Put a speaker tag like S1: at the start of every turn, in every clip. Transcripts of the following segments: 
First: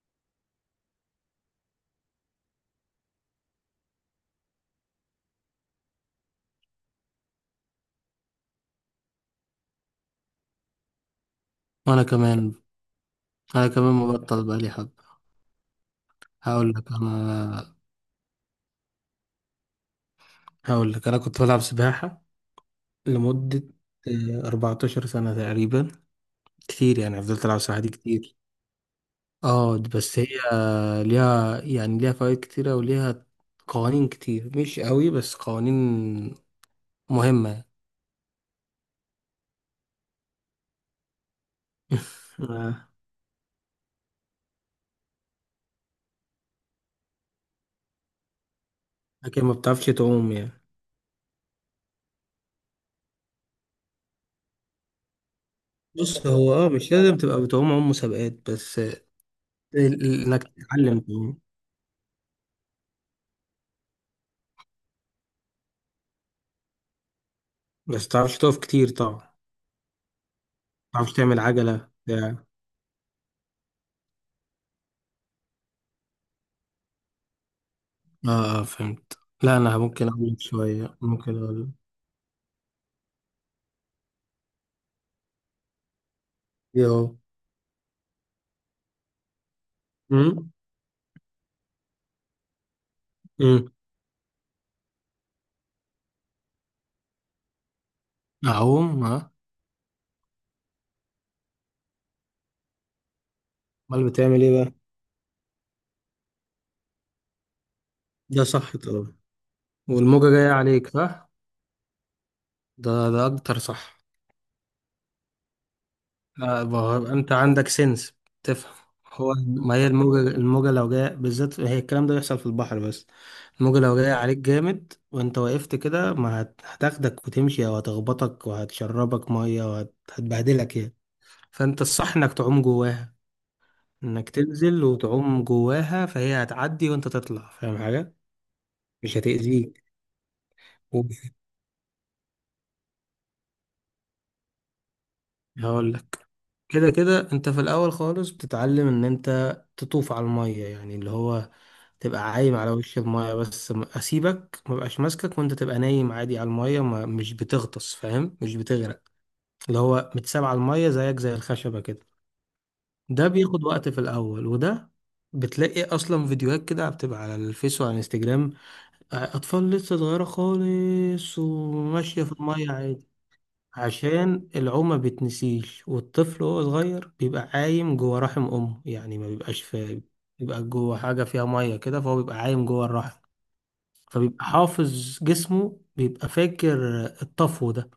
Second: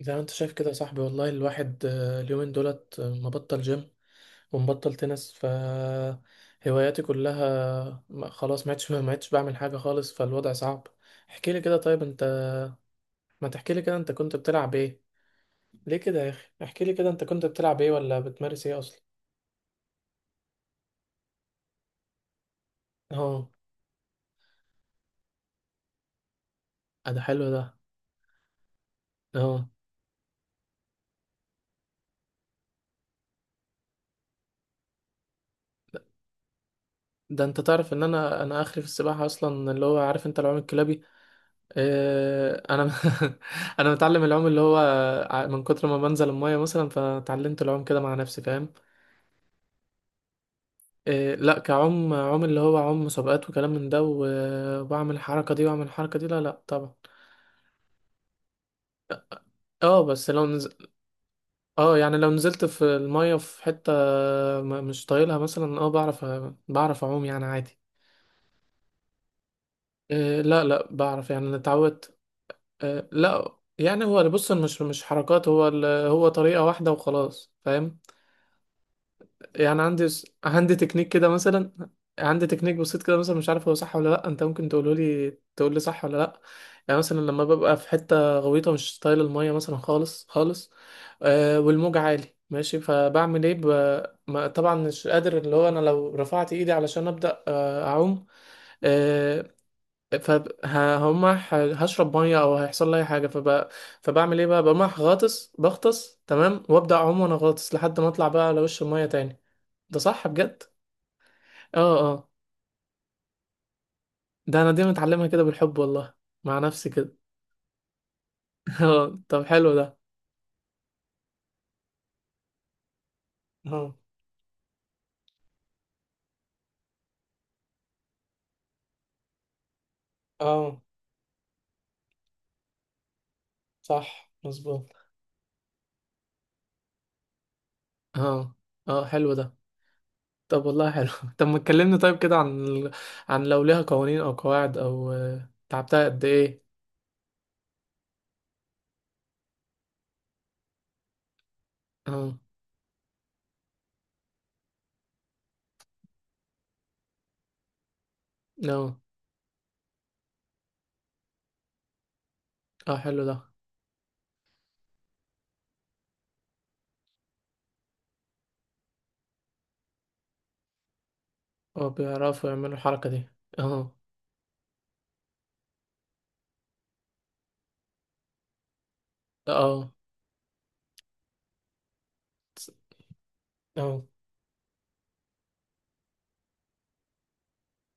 S1: زي ما انت شايف كده يا صاحبي والله الواحد اليومين دولت مبطل جيم ومبطل تنس هواياتي كلها خلاص ما عدتش بعمل حاجة خالص فالوضع صعب. احكي لي كده طيب
S2: وانا
S1: انت،
S2: كمان
S1: ما
S2: انا
S1: تحكي لي
S2: كمان
S1: كده انت كنت
S2: مبطل بقى لي
S1: بتلعب ايه؟
S2: حبه.
S1: ليه كده يا اخي؟
S2: هقول
S1: احكي
S2: لك
S1: لي كده انت كنت
S2: انا
S1: بتلعب ايه ولا بتمارس ايه اصلا؟
S2: هقول لك انا كنت بلعب سباحه
S1: اه.
S2: لمده 14 سنه تقريبا. كتير،
S1: ده
S2: يعني فضلت
S1: حلو
S2: العب
S1: ده.
S2: سباحه دي كتير.
S1: اه.
S2: اه بس هي ليها فوائد كتيره، وليها قوانين كتير مش قوي، بس قوانين
S1: ده انت
S2: مهمه.
S1: تعرف ان انا اخري في السباحة اصلا، اللي هو عارف انت العوم الكلابي.
S2: آه،
S1: انا. انا متعلم العوم اللي هو من كتر ما بنزل المايه مثلا فتعلمت العوم كده مع نفسي فاهم.
S2: لكن ما بتعرفش تعوم يعني؟
S1: لا كعوم عوم اللي هو عوم مسابقات وكلام من ده واعمل الحركه دي واعمل الحركه دي،
S2: بص،
S1: لا
S2: هو
S1: لا طبعا.
S2: مش لازم تبقى بتعوم عوم مسابقات بس.
S1: اه
S2: انك تتعلم تعوم
S1: اه يعني لو نزلت في المايه في حته مش طايلها مثلا، اه بعرف اعوم يعني عادي.
S2: بس، تعرفش تقف كتير طبعا، ما
S1: لا لا
S2: تعرفش
S1: بعرف،
S2: تعمل
S1: يعني أنا
S2: عجله
S1: اتعودت.
S2: بتاع.
S1: لا يعني هو بص، مش حركات، هو هو طريقه واحده وخلاص فاهم.
S2: اه، اه، فهمت. لا، انا
S1: يعني عندي،
S2: ممكن اقول
S1: عندي
S2: شويه،
S1: تكنيك كده
S2: ممكن اقول،
S1: مثلا، عندي تكنيك بسيط كده مثلا، مش عارف هو صح ولا لا. انت ممكن تقوله لي، تقول لي صح ولا لا.
S2: ايه
S1: يعني
S2: اهو.
S1: مثلا لما ببقى في حته غويطه مش طايل الميه مثلا خالص
S2: امم
S1: خالص، آه والموج عالي ماشي فبعمل ايه
S2: امم
S1: ما طبعا مش قادر. اللي هو انا لو رفعت ايدي علشان ابدا اعوم،
S2: اعوم، اه.
S1: آه، فهم، هشرب ميه او هيحصل لي اي حاجه
S2: امال
S1: فبعمل
S2: بتعمل
S1: ايه
S2: ايه
S1: بقى؟
S2: بقى؟
S1: بقوم رايح غاطس، بغطس تمام وابدا اعوم وانا غاطس لحد ما اطلع
S2: ده
S1: بقى على
S2: صح
S1: وش الميه
S2: طبعا،
S1: تاني. ده صح
S2: والموجه جايه
S1: بجد.
S2: عليك، صح.
S1: اه اه.
S2: ده اكتر صح.
S1: ده انا دي متعلمها كده بالحب والله، مع
S2: لا
S1: نفسي
S2: بقى،
S1: كده.
S2: انت عندك سنس، تفهم.
S1: اه
S2: هو
S1: طب حلو
S2: ما هي
S1: ده.
S2: الموجه لو جايه بالذات، هي الكلام ده بيحصل في البحر بس. الموجه
S1: اه
S2: لو جايه عليك جامد وانت وقفت كده، ما هتاخدك وتمشي، او هتخبطك وهتشربك ميه وهتبهدلك
S1: اه.
S2: يعني. فانت الصح انك تعوم جواها،
S1: صح
S2: انك تنزل
S1: مظبوط.
S2: وتعوم جواها، فهي هتعدي وانت تطلع، فاهم حاجة؟
S1: اه اه.
S2: مش
S1: حلو ده.
S2: هتأذيك.
S1: طب والله حلو.
S2: ومش-
S1: طب ما تكلمني طيب كده عن عن لو ليها قوانين او قواعد، او
S2: هقول
S1: تعبتها قد
S2: لك،
S1: ايه.
S2: كده كده انت في الاول خالص بتتعلم ان انت تطوف على المية، يعني اللي هو تبقى
S1: اه
S2: عايم على وش المية بس. اسيبك ما بقاش ماسكك، وانت تبقى نايم عادي على المية، ما مش بتغطس، فاهم، مش
S1: اه
S2: بتغرق. اللي هو متساب على المية زيك زي الخشبة كده.
S1: اه. حلو
S2: ده
S1: ده.
S2: بياخد وقت في الاول. وده بتلاقي اصلا فيديوهات كده بتبقى على الفيس وعلى الانستجرام، أطفال لسه صغيرة خالص
S1: اه
S2: وماشية في
S1: بيعرفوا
S2: المية
S1: يعملوا
S2: عادي.
S1: الحركة دي. اه
S2: عشان العومة بتنسيش، والطفل وهو صغير بيبقى عايم جوه رحم أمه، يعني ما بيبقاش
S1: اه
S2: بيبقى جوه حاجة فيها مية كده، فهو بيبقى عايم جوه الرحم.
S1: اه
S2: فبيبقى حافظ جسمه، بيبقى فاكر الطفو ده.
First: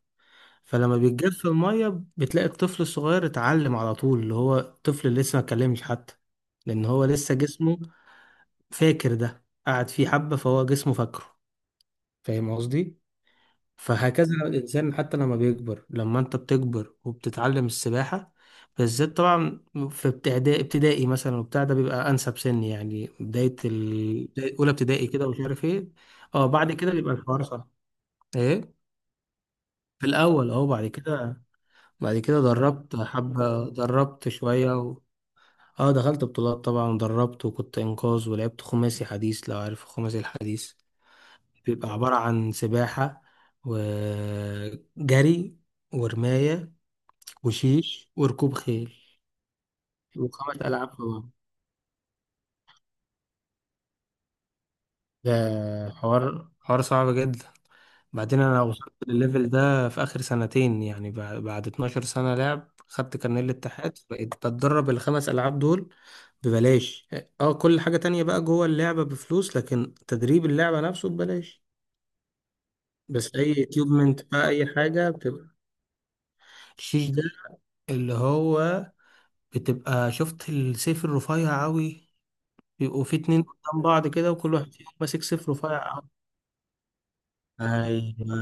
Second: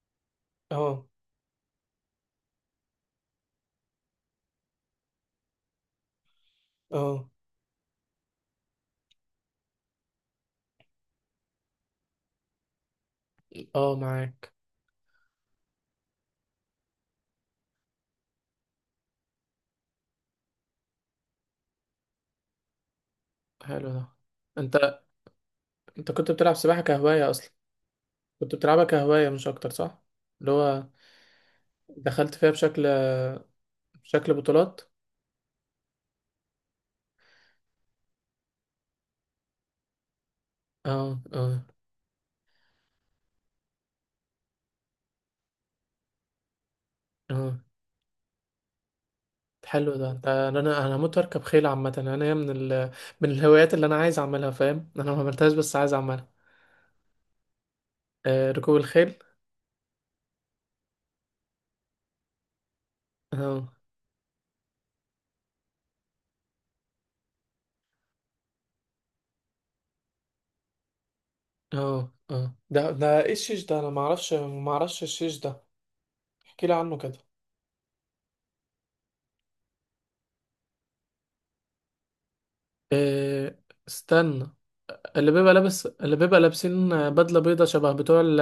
S2: فلما
S1: اه
S2: بيتجف المية، بتلاقي الطفل الصغير اتعلم على طول، اللي هو الطفل اللي لسه ما اتكلمش حتى، لأن هو
S1: اه
S2: لسه جسمه فاكر، ده قعد فيه حبة، فهو جسمه فاكره. فاهم قصدي؟
S1: اه
S2: فهكذا
S1: معاك.
S2: الإنسان، حتى لما بيكبر، لما أنت بتكبر وبتتعلم السباحة بالذات طبعا، في ابتدائي مثلا وبتاع، ده بيبقى أنسب سن، يعني
S1: حلو ده.
S2: أولى
S1: انت،
S2: ابتدائي كده ومش عارف إيه.
S1: انت كنت
S2: أه،
S1: بتلعب
S2: بعد
S1: سباحة
S2: كده بيبقى
S1: كهواية
S2: الحوار
S1: اصلا؟
S2: صعب.
S1: كنت
S2: إيه؟
S1: بتلعبها كهواية مش أكتر صح؟
S2: في
S1: اللي
S2: الأول أهو، بعد
S1: هو
S2: كده.
S1: دخلت فيها بشكل،
S2: دربت حبة، دربت
S1: بشكل
S2: شوية
S1: بطولات.
S2: و... أه، دخلت بطولات طبعا، دربت وكنت إنقاذ ولعبت خماسي حديث، لو عارف خماسي الحديث.
S1: اه اه
S2: بيبقى عبارة عن سباحة وجري ورماية
S1: اه.
S2: وشيش وركوب خيل،
S1: حلو ده. ده
S2: وخمس
S1: انا
S2: ألعاب
S1: انا
S2: في
S1: هموت
S2: بعض.
S1: واركب خيل عامة. انا هي من من الهوايات اللي انا عايز اعملها فاهم. انا ما عملتهاش بس
S2: ده
S1: عايز اعملها.
S2: حوار حوار صعب جدا. بعدين
S1: آه
S2: أنا
S1: ركوب
S2: وصلت
S1: الخيل.
S2: للليفل ده في آخر سنتين، يعني بعد 12 سنة لعب، خدت كارنيه
S1: اه
S2: الاتحاد بقيت بتدرب الخمس ألعاب دول ببلاش. اه، كل حاجة تانية بقى جوه اللعبة بفلوس، لكن تدريب اللعبة نفسه ببلاش.
S1: اه اه. ده ايه
S2: بس أي
S1: الشيش ده؟ انا ما
S2: اكيوبمنت
S1: اعرفش
S2: بقى، أي
S1: ما اعرفش
S2: حاجة
S1: الشيش
S2: بتبقى.
S1: ده. احكي لي عنه
S2: الشيش
S1: كده.
S2: ده، اللي هو بتبقى، شفت السيف الرفيع أوي، بيبقوا في اتنين
S1: آه
S2: قدام بعض كده،
S1: استنى.
S2: وكل واحد فيهم ماسك صفر وفرق.
S1: اللي بيبقى لابسين بدلة بيضة شبه بتوع
S2: ايوه،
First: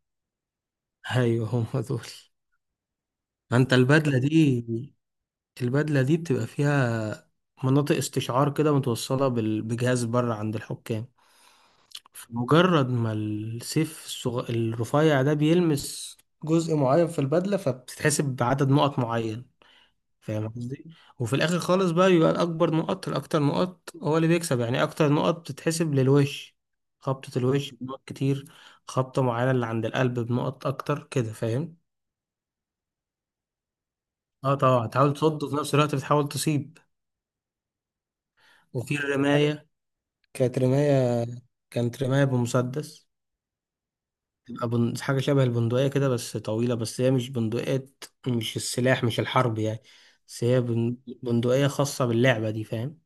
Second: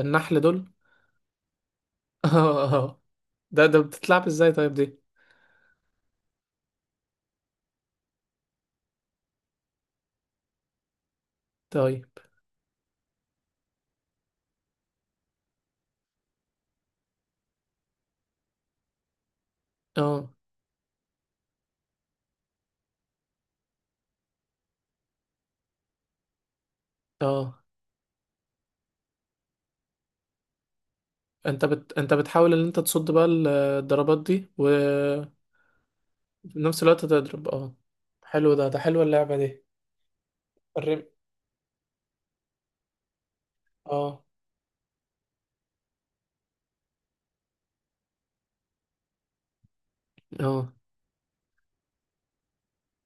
S1: النحل دول.
S2: ايوه، هم دول.
S1: ده
S2: انت
S1: ده
S2: البدله
S1: بتتلعب ازاي طيب
S2: دي
S1: دي؟
S2: البدله دي بتبقى فيها مناطق استشعار كده متوصله بجهاز بره عند الحكام.
S1: طيب
S2: مجرد ما السيف الرفيع ده بيلمس جزء معين في البدله، فبتتحسب بعدد نقط معين،
S1: اه
S2: فاهم قصدي؟ وفي الاخر خالص بقى، يبقى الاكبر نقط الاكتر نقط هو اللي بيكسب، يعني اكتر نقط بتتحسب للوش، خبطة
S1: اه.
S2: الوش بنقط كتير، خبطة معينة اللي عند القلب بنقط اكتر كده،
S1: انت
S2: فاهم؟
S1: انت بتحاول ان انت تصد بقى الضربات دي،
S2: اه طبعا، تحاول
S1: وفي
S2: تصد، وفي نفس الوقت بتحاول تصيب.
S1: نفس الوقت تضرب اه. حلو ده. ده
S2: وفي
S1: حلوه اللعبه دي.
S2: الرماية، كانت
S1: الرم.
S2: رماية كانت رماية بمسدس.
S1: اه
S2: تبقى حاجة شبه البندقية كده بس طويلة، بس هي مش بندقية، مش السلاح، مش الحرب يعني، بس هي
S1: اه
S2: بندقية خاصة باللعبة دي، فاهم؟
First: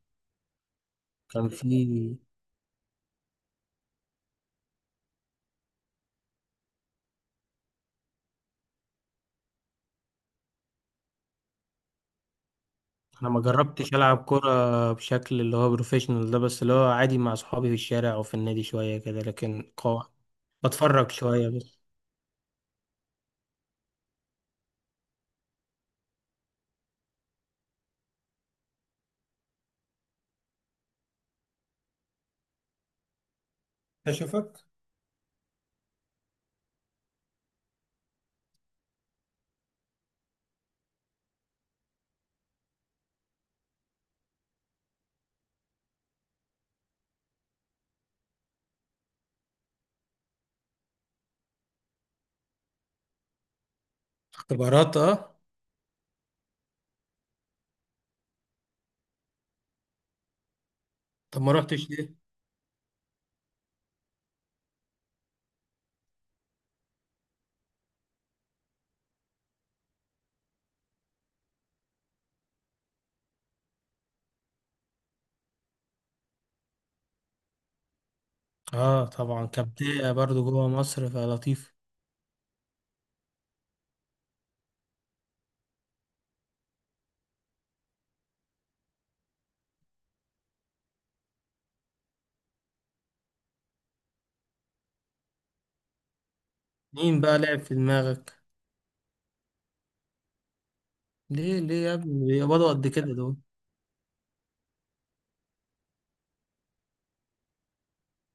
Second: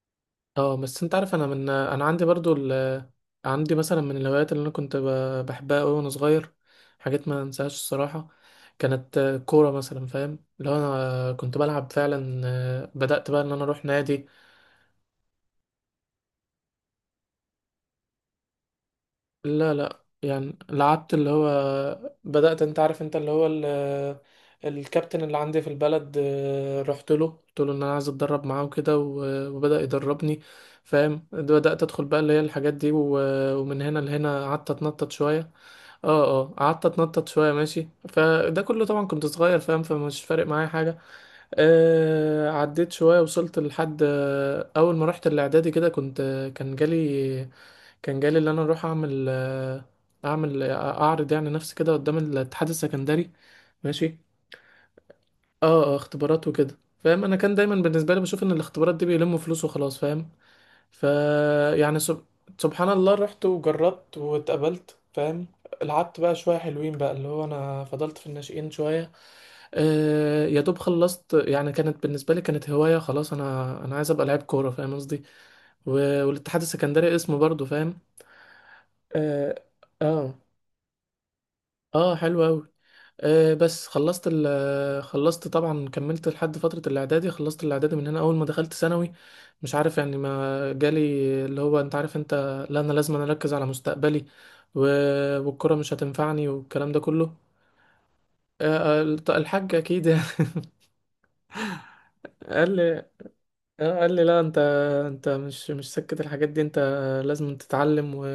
S1: اه. بس انت عارف انا،
S2: كان في
S1: من انا عندي برضو عندي مثلا من الهوايات اللي انا كنت بحبها قوي وانا صغير، حاجات ما انساهاش الصراحه. كانت كوره مثلا فاهم، لو انا كنت بلعب فعلا
S2: انا
S1: بدأت
S2: ما
S1: بقى ان انا اروح
S2: جربتش العب
S1: نادي.
S2: كرة بشكل اللي هو بروفيشنال ده، بس اللي هو عادي مع اصحابي في الشارع او في النادي شوية كده، لكن
S1: لا لا
S2: قوة
S1: يعني
S2: بتفرج
S1: لعبت اللي هو،
S2: شوية بس.
S1: بدأت انت عارف انت اللي هو الكابتن اللي عندي في البلد رحت له قلت له ان انا عايز اتدرب معاه وكده، وبدأ يدربني فاهم. بدأت ادخل بقى اللي هي الحاجات دي ومن هنا لهنا
S2: اشوفك.
S1: قعدت اتنطط شوية. اه اه، قعدت اتنطط شوية ماشي، فده كله طبعا كنت صغير فاهم، فمش فارق معايا حاجة. آه عديت شوية وصلت لحد اول ما رحت الاعدادي كده كنت، كان جالي كان جالي اللي انا اروح اعمل اعمل اعرض يعني نفسي كده قدام الاتحاد السكندري، ماشي.
S2: اختبارات، اه.
S1: اه اه اختبارات وكده. فاهم، انا كان دايما بالنسبه لي بشوف ان الاختبارات دي بيلموا فلوس وخلاص فاهم. ف
S2: طب ما رحتش
S1: يعني
S2: ليه؟
S1: سبحان الله رحت وجربت واتقبلت فاهم. لعبت بقى شويه حلوين بقى، اللي هو انا فضلت في الناشئين شويه. آه يا دوب خلصت يعني، كانت بالنسبه لي كانت هوايه خلاص. انا انا عايز ابقى لعيب كوره فاهم قصدي. و... والاتحاد السكندري اسمه برضو فاهم.
S2: اه طبعا،
S1: اه.
S2: كبداية
S1: آه.
S2: برضو جوه مصر فلطيف.
S1: اه حلو قوي. آه بس خلصت ال خلصت طبعا، كملت لحد فترة الإعدادي، خلصت الإعدادي، من هنا أول ما دخلت ثانوي، مش عارف يعني ما جالي، اللي هو أنت عارف أنت، لا أنا لازم أنا أركز على مستقبلي، و... والكرة مش هتنفعني والكلام ده
S2: مين
S1: كله.
S2: بقى لعب في دماغك؟
S1: آه. الحاج أكيد يعني.
S2: ليه ليه يا ابني؟ بيقبضوا
S1: قال
S2: قد
S1: لي،
S2: كده دول.
S1: قال لي لا انت، انت مش سكت الحاجات دي، انت لازم تتعلم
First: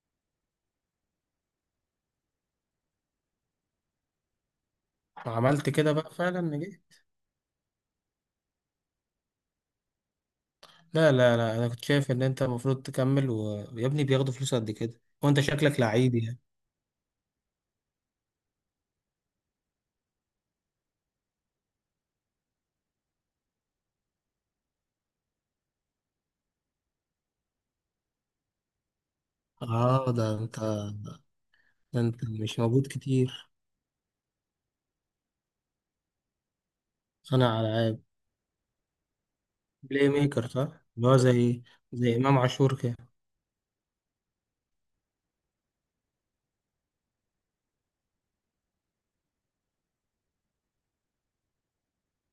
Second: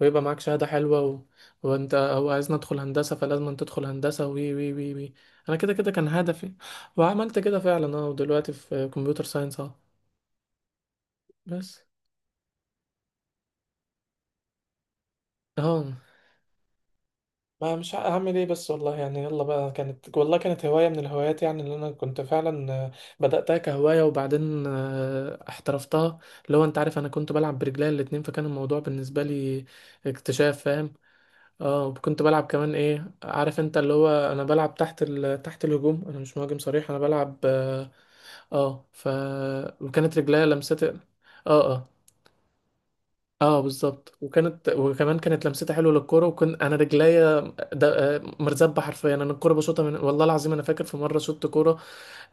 S1: ويبقى معاك شهادة حلوة وانت هو عايزني ادخل هندسة، فلازم انت تدخل هندسة، وي وي وي وي. انا
S2: عملت
S1: كده كده
S2: كده
S1: كان
S2: بقى فعلا،
S1: هدفي.
S2: نجحت.
S1: وعملت كده فعلا اه. ودلوقتي في كمبيوتر ساينس اه.
S2: لا لا لا، انا
S1: بس
S2: كنت شايف ان انت المفروض تكمل، ويا ابني بياخدوا فلوس قد كده وانت شكلك
S1: اه.
S2: لعيب يعني.
S1: ما مش ع- هعمل ايه بس والله يعني، يلا بقى. كانت والله كانت هواية من الهوايات يعني، اللي انا كنت فعلا بدأتها كهواية وبعدين احترفتها. اللي هو انت عارف، انا كنت بلعب برجلي الاتنين، فكان الموضوع بالنسبة لي
S2: اه، ده انت
S1: اكتشاف فاهم. اه.
S2: ده
S1: وكنت
S2: انت
S1: بلعب
S2: مش
S1: كمان
S2: موجود
S1: ايه
S2: كتير،
S1: عارف انت، اللي هو انا بلعب تحت تحت الهجوم، انا مش مهاجم صريح، انا بلعب
S2: صانع
S1: اه.
S2: ألعاب،
S1: آه، ف
S2: بلاي
S1: وكانت رجليا
S2: ميكر،
S1: لمست
S2: صح؟
S1: اه.
S2: اللي هو زي
S1: آه.
S2: زي إمام عاشور كده.
S1: اه بالظبط، وكانت وكمان كانت لمستها حلوه للكوره، وكنت انا رجليا مرزبه حرفيا. انا الكوره بشوطها من والله العظيم، انا فاكر في مره شوت كوره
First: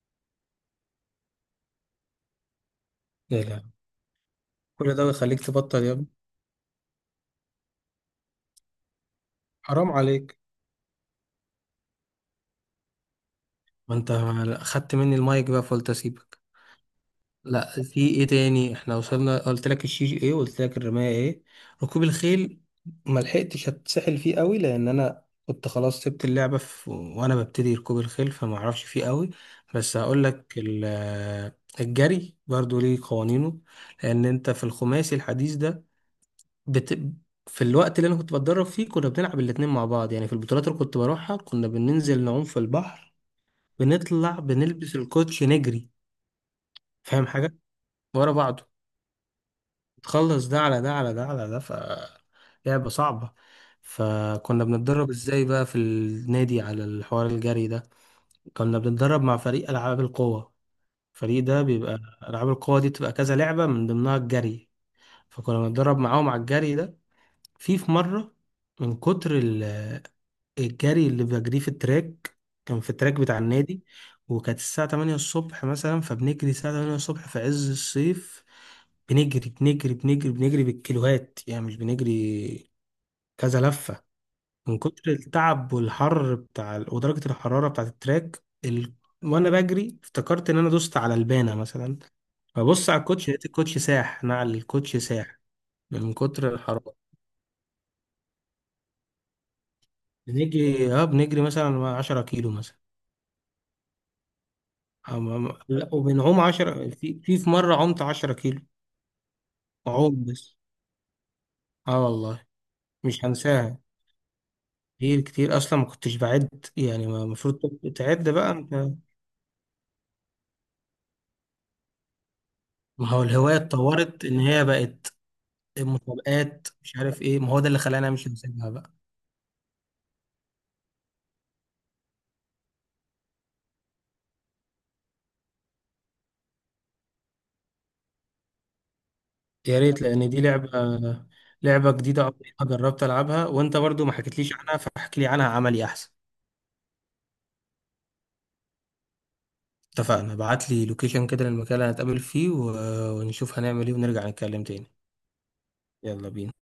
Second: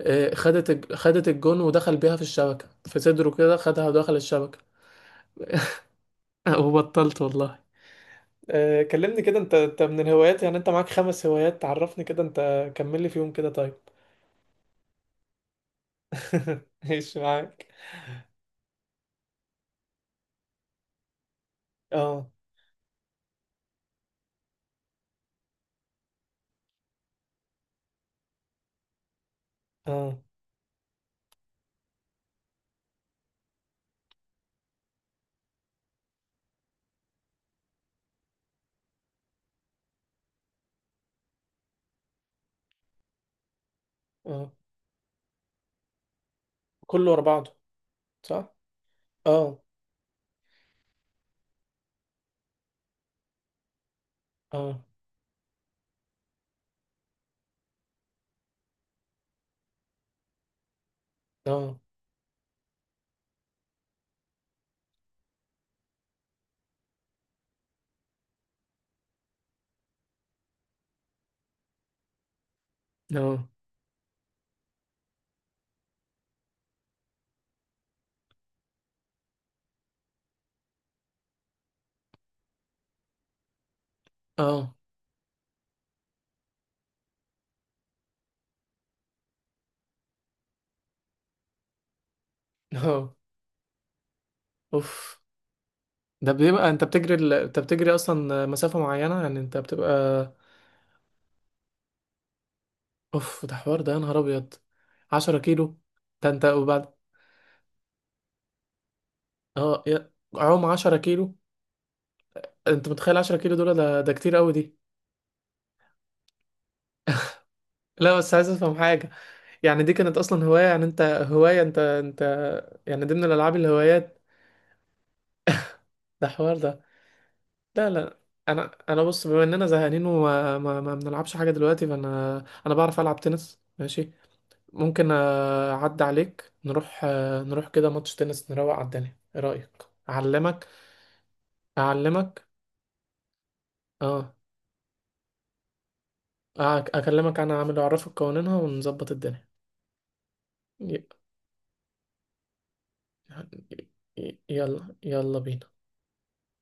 S1: خدت الجون ودخل بيها في الشبكه، في صدره
S2: يا
S1: كده
S2: لا،
S1: خدها ودخل الشبكه.
S2: كل ده بيخليك تبطل يا ابني.
S1: وبطلت والله. كلمني كده انت، انت
S2: حرام
S1: من
S2: عليك،
S1: الهوايات يعني، انت معاك خمس هوايات، تعرفني كده انت، كمل لي فيهم كده طيب.
S2: ما أنت أخدت مني المايك بقى فقلت أسيبك.
S1: ايش معاك.
S2: لا، في إيه تاني؟ إحنا وصلنا، قلت لك الشيش إيه، وقلت لك الرماية إيه. ركوب
S1: اه
S2: الخيل ما لحقتش أتسحل فيه قوي، لأن أنا كنت خلاص سبت اللعبة وأنا ببتدي ركوب الخيل، فما أعرفش فيه قوي. بس
S1: اه
S2: هقول لك الجري برضو ليه قوانينه، لأن أنت في الخماسي الحديث ده بت... في الوقت اللي انا كنت بتدرب فيه، كنا بنلعب الاتنين مع بعض، يعني في البطولات اللي كنت بروحها كنا بننزل نعوم في البحر، بنطلع
S1: اه
S2: بنلبس الكوتشي نجري،
S1: كله ورا
S2: فاهم
S1: بعضه.
S2: حاجة؟ ورا
S1: صح.
S2: بعضه،
S1: اه
S2: تخلص ده على ده على ده على ده، ف لعبة صعبة. فكنا
S1: اه
S2: بنتدرب ازاي بقى في النادي على الحوار الجري ده؟ كنا بنتدرب مع فريق ألعاب القوة، الفريق ده
S1: اه
S2: بيبقى، ألعاب القوة دي بتبقى كذا لعبة، من ضمنها الجري، فكنا بنتدرب معاهم على الجري ده. في مرة، من كتر الجري اللي بجريه في التراك، كان في التراك بتاع
S1: اه
S2: النادي، وكانت الساعة 8 الصبح مثلا، فبنجري الساعة 8 الصبح في عز الصيف. بنجري بنجري بنجري بنجري بالكيلوهات، يعني مش بنجري كذا لفة.
S1: اه.
S2: من كتر التعب والحر بتاع ودرجة الحرارة بتاعة التراك ال... وأنا بجري افتكرت إن أنا دوست على البانة مثلا، ببص على
S1: اه.
S2: الكوتش، لقيت الكوتش ساح، نعل الكوتش
S1: اوف.
S2: ساح من
S1: ده
S2: كتر
S1: بيبقى انت
S2: الحرارة.
S1: انت بتجري اصلا مسافة معينة يعني، انت بتبقى.
S2: بنجري مثلا 10 كيلو.
S1: اوف ده حوار ده، يا نهار ابيض. 10 كيلو؟
S2: لا،
S1: ده
S2: وبنعوم
S1: انت
S2: 10،
S1: وبعد.
S2: في مرة عمت 10 كيلو،
S1: اه
S2: عوم بس.
S1: عوم 10 كيلو.
S2: اه والله،
S1: انت متخيل
S2: مش
S1: 10 كيلو دول؟
S2: هنساها.
S1: ده كتير قوي دي.
S2: كتير كتير اصلا، ما كنتش بعد يعني، ما المفروض
S1: لا
S2: تعد
S1: بس عايز
S2: بقى
S1: افهم
S2: انت.
S1: حاجة، يعني دي كانت اصلا هواية يعني، انت هواية انت يعني،
S2: ما هو
S1: ضمن
S2: الهواية
S1: الالعاب الهوايات.
S2: اتطورت ان هي بقت
S1: ده حوار
S2: مسابقات،
S1: ده.
S2: مش عارف ايه، ما هو ده اللي
S1: لا
S2: خلاني
S1: لا.
S2: مش هسيبها
S1: انا
S2: بقى.
S1: انا بص، بما اننا زهقانين وما ما ما بنلعبش حاجة دلوقتي فانا، انا بعرف العب تنس ماشي. ممكن اعدي عليك نروح، نروح كده ماتش تنس نروق على الدنيا. ايه رأيك؟
S2: يا ريت، لان دي
S1: اعلمك.
S2: لعبة جديدة،
S1: اعلمك
S2: عمري ما جربت العبها، وانت برضو ما
S1: اه.
S2: حكيتليش عنها، فاحكي لي عنها عملي احسن.
S1: اكلمك انا، عامل اعرفك قوانينها ونظبط الدنيا.
S2: اتفقنا، ابعت لي
S1: ي-
S2: لوكيشن كده للمكان اللي هنتقابل فيه، ونشوف
S1: يعني،
S2: هنعمل ايه، ونرجع نتكلم تاني.
S1: يلا يلا بينا.
S2: يلا بينا.